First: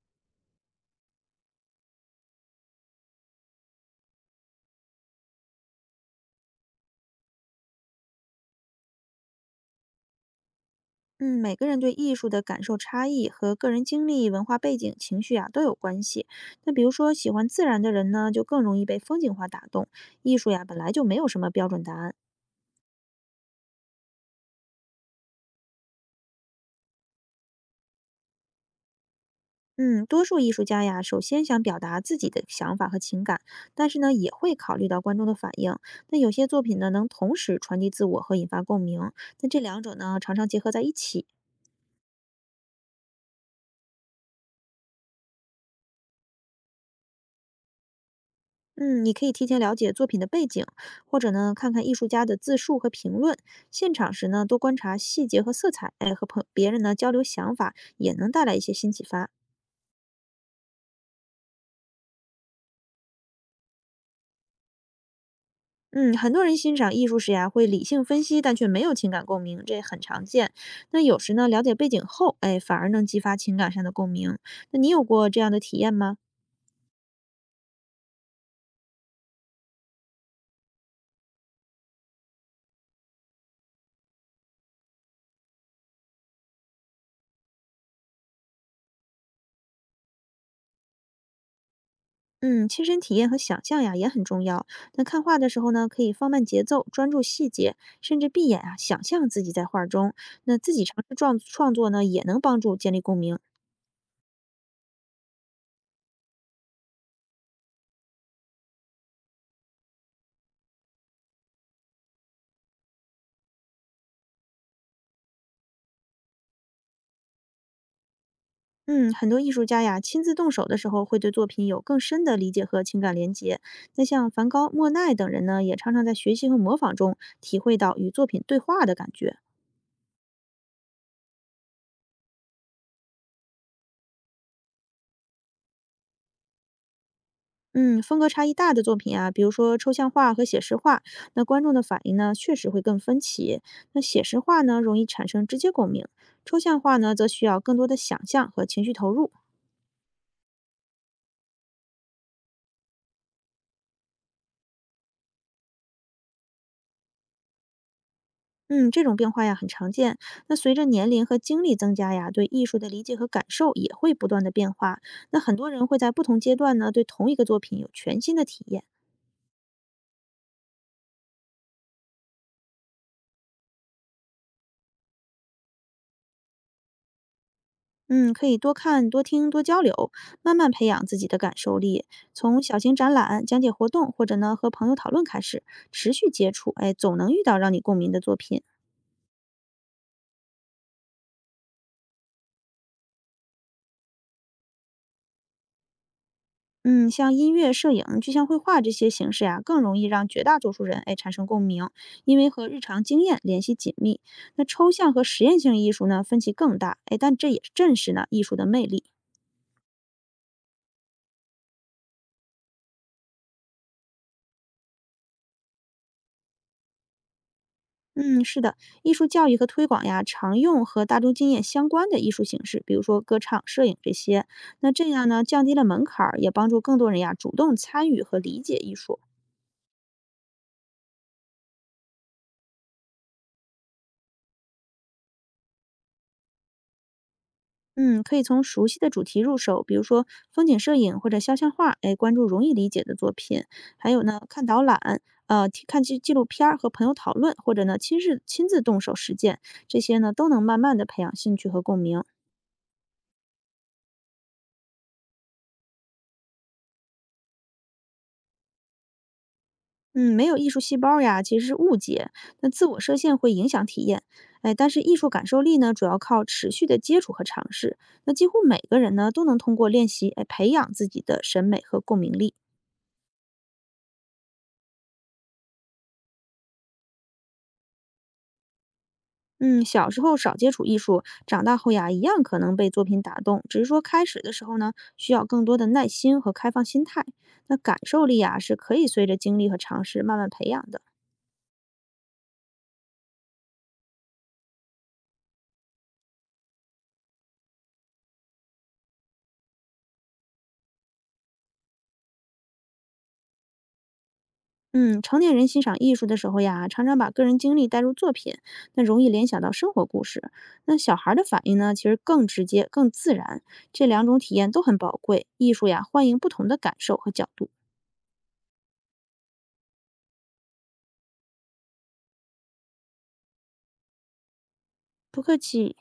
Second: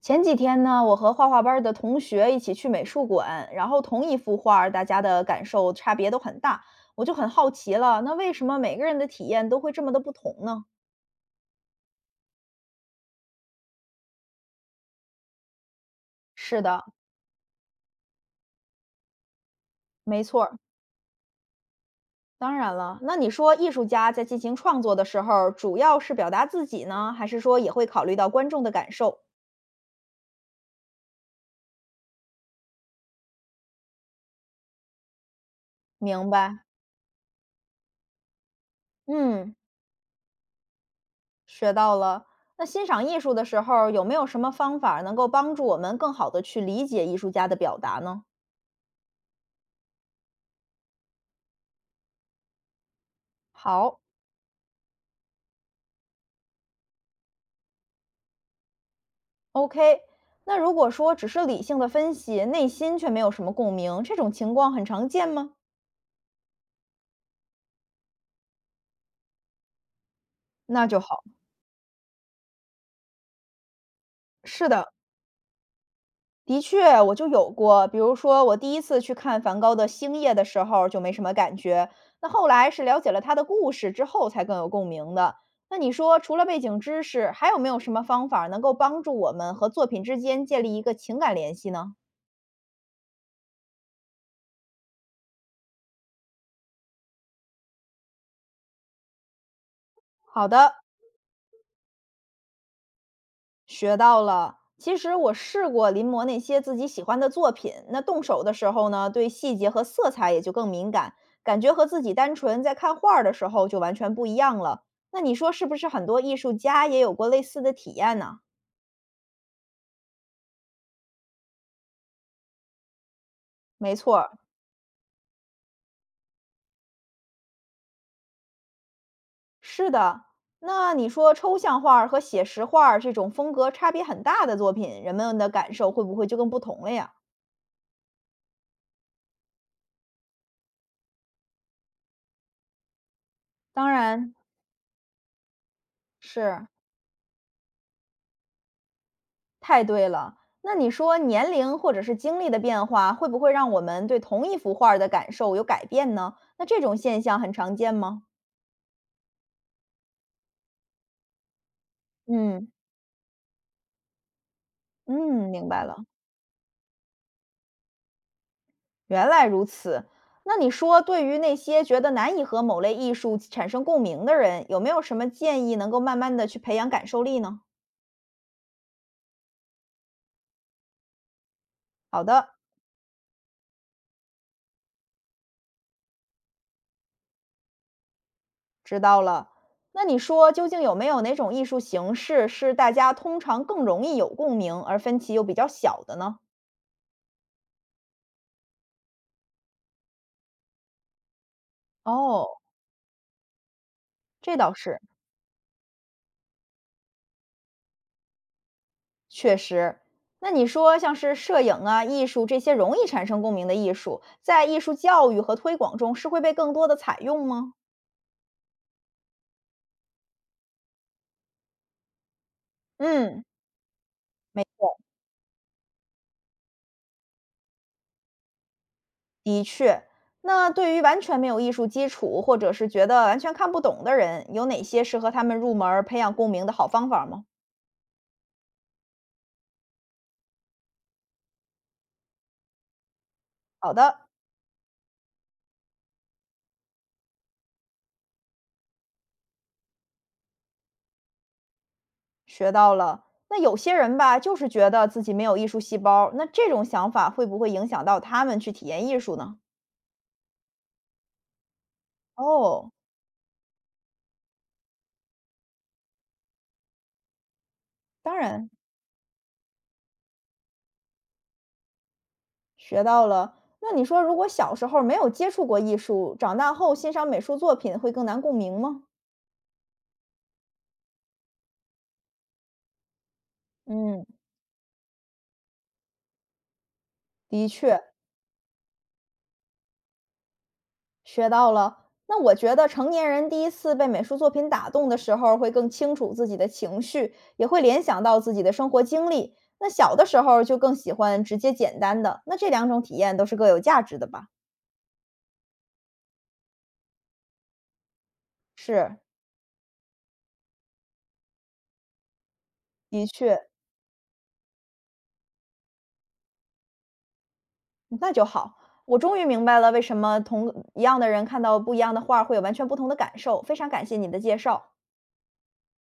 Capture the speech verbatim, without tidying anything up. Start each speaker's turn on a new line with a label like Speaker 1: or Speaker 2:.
Speaker 1: 前几天呢，我和画画班儿的同学一起去美术馆，然后同一幅画儿，大家的感受差别都很大，我就很好奇了，那为什么每个人的体验都会这么的不同呢？
Speaker 2: 嗯，每个人对艺术的感受差异和个人经历、文化背景、情绪啊都有关系。
Speaker 1: 是
Speaker 2: 那比
Speaker 1: 的，
Speaker 2: 如说，喜欢自然的人呢，就更容易被风景画打动。
Speaker 1: 没
Speaker 2: 艺
Speaker 1: 错
Speaker 2: 术
Speaker 1: 儿。
Speaker 2: 呀，本来就没有什么标准答案。
Speaker 1: 当然了，那你说艺术家在进行创作的时候，主要是表达自己呢，还是说也会考虑到观众的感受？
Speaker 2: 嗯，多数艺术家呀，首先想表达自己的想法和情感，但是呢，也会考虑到观众的反应。那
Speaker 1: 明
Speaker 2: 有些
Speaker 1: 白，
Speaker 2: 作品呢，能同时传递自我和引发共鸣。那
Speaker 1: 嗯，
Speaker 2: 这两者呢，常常结合在一起。
Speaker 1: 学到了。那欣赏艺术的时候，有没有什么方法能够帮助我们更好的去理解艺术家的表达呢？
Speaker 2: 嗯，你可以提前了解作品的背景，或者呢，看看艺术家的自述和评论。现
Speaker 1: 好，
Speaker 2: 场时呢，多观察细节和色彩，哎，和朋别人呢交流想法，也能带来一些新启发。
Speaker 1: O K，那如果说只是理性的分析，内心却没有什么共鸣，这种情况很常见吗？
Speaker 2: 嗯，很多人欣赏艺术时呀，会理性分析，但却没有情感共鸣，这也很常见。
Speaker 1: 那就
Speaker 2: 那有
Speaker 1: 好。
Speaker 2: 时呢，了解背景后，哎，反而能激发情感上的共鸣。
Speaker 1: 是
Speaker 2: 那你
Speaker 1: 的，
Speaker 2: 有过这样的体验吗？
Speaker 1: 的确我就有过。比如说，我第一次去看梵高的《星夜》的时候就没什么感觉，那后来是了解了他的故事之后才更有共鸣的。那你说，除了背景知识，还有没有什么方法能够帮助我们和作品之间建立一个情感联系呢？
Speaker 2: 嗯，亲身体验和想象呀也很重要。那看画的时候呢，可以放慢节奏，专注细节，甚至闭眼啊，想象自己在画中。
Speaker 1: 好
Speaker 2: 那
Speaker 1: 的，
Speaker 2: 自己尝试创创作呢，也能帮助建立共鸣。
Speaker 1: 学到了。其实我试过临摹那些自己喜欢的作品，那动手的时候呢，对细节和色彩也就更敏感，感觉和自己单纯在看画儿的时候就完全不一样了。那你说是不是很多艺术家也有过类似的体验呢？
Speaker 2: 嗯，很多艺术家呀，亲自动手的时候，会对作品有更深的理解和情感连接。
Speaker 1: 没
Speaker 2: 那
Speaker 1: 错
Speaker 2: 像
Speaker 1: 儿，
Speaker 2: 梵高、莫奈等人呢，也常常在学习和模仿中体会到与作品对话的感觉。
Speaker 1: 是的。那你说抽象画儿和写实画儿这种风格差别很大的作品，人们的感受会不会就更不同了呀？
Speaker 2: 嗯，风格差异大的作品啊，比如说抽象画和写实画，那观众的反应呢，确实会更分歧。
Speaker 1: 当
Speaker 2: 那写
Speaker 1: 然
Speaker 2: 实画呢，容易产生直接共鸣；抽
Speaker 1: 是，
Speaker 2: 象画呢，则需要更多的想象和情绪投入。
Speaker 1: 太对了。那你说年龄或者是经历的变化，会不会让我们对同一幅画儿的感受有改变呢？那这种现象很常见吗？
Speaker 2: 嗯，这种变化呀，很常见。那随着年龄和经历增加呀，对艺
Speaker 1: 嗯
Speaker 2: 术的理解和感受也会不断的变化。那
Speaker 1: 嗯，
Speaker 2: 很
Speaker 1: 明
Speaker 2: 多
Speaker 1: 白
Speaker 2: 人会
Speaker 1: 了，
Speaker 2: 在不同阶段呢，对同一个作品有全新的体验。
Speaker 1: 原来如此。那你说，对于那些觉得难以和某类艺术产生共鸣的人，有没有什么建议能够慢慢的去培养感受力呢？
Speaker 2: 嗯，可以多看、多听、多交流，慢慢培养自己的感受力。
Speaker 1: 好的，
Speaker 2: 从小型展览、讲解活动，或者呢和朋友讨论开始，持续接触，哎，总能遇到让你共鸣的作品。
Speaker 1: 知道了。那你说，究竟有没有哪种艺术形式是大家通常更容易有共鸣，而分歧又比较小的呢？
Speaker 2: 嗯，像音乐、摄影、具象绘画这些形式呀、更容易让绝大多数人哎产生共鸣，因为
Speaker 1: 哦，
Speaker 2: 和日常经验联系紧密。
Speaker 1: 这
Speaker 2: 那
Speaker 1: 倒
Speaker 2: 抽
Speaker 1: 是。
Speaker 2: 象和实验性艺术呢，分歧更大，哎，但这也正是呢艺术的魅力。
Speaker 1: 确实，那你说像是摄影啊、艺术这些容易产生共鸣的艺术，在艺术教育和推广中是会被更多的采用吗？
Speaker 2: 嗯，是的，艺术教育和推广呀，常用和大众经验相关的艺术形式，比如说歌
Speaker 1: 嗯，
Speaker 2: 唱、摄影这些。那这样呢，降低了门槛儿，也帮助更多人呀主动参与和理解艺术。
Speaker 1: 的确，那对于完全没有艺术基础或者是觉得完全看不懂的人，有哪些适合他们入门儿培养共鸣的好方法吗？
Speaker 2: 嗯，可以从熟悉的主题入手，比如说风景摄影或者肖像画，哎，关注容易理解的作品。
Speaker 1: 好
Speaker 2: 还
Speaker 1: 的，
Speaker 2: 有呢，看导览，呃，听看纪纪录片儿和朋友讨论，或者呢，亲自亲自动手实践，这些呢，都能慢慢的培养兴趣和共鸣。
Speaker 1: 学到了。那有些人吧，就是觉得自己没有艺术细胞，那这种想法会不会影响到他们去体验艺术呢？
Speaker 2: 嗯，没有艺术细胞呀，其实是误解。那自
Speaker 1: 哦，
Speaker 2: 我设限会影响体验，哎，但是艺术感受力呢，主要靠持续的接触和尝试。那
Speaker 1: 当
Speaker 2: 几乎
Speaker 1: 然，
Speaker 2: 每个人呢，都能通过练习，哎，培养自己的审美和共鸣力。
Speaker 1: 学到了。那你说如果小时候没有接触过艺术，长大后欣赏美术作品会更难共鸣吗？
Speaker 2: 嗯，小时候少接触艺术，长大后呀，一样可能被作品打动，只是说
Speaker 1: 嗯，
Speaker 2: 开始的时候呢，需要更多的耐心和开放心态。
Speaker 1: 的
Speaker 2: 那感
Speaker 1: 确，
Speaker 2: 受力呀，是可以随着经历和尝试慢慢培养的。
Speaker 1: 学到了。那我觉得成年人第一次被美术作品打动的时候，会更清楚自己的情绪，也会联想到自己的生活经历。那小的时候就更喜欢直接简单的，那这两种体验都是各有价值的吧？
Speaker 2: 嗯，成年人欣赏艺术的时候呀，常常把个人经历带入作品，那
Speaker 1: 是，
Speaker 2: 容易联想到生活故事。那小孩儿的反应呢，其实更直接、更
Speaker 1: 的
Speaker 2: 自
Speaker 1: 确，
Speaker 2: 然，这两种体验都很宝贵。艺术呀，欢迎不同的感受和角度。
Speaker 1: 那就好。我终于明白了为什么同一样的人看到不一样的画儿会有完全不同的感受。非常感谢你的介绍。
Speaker 2: 不客气。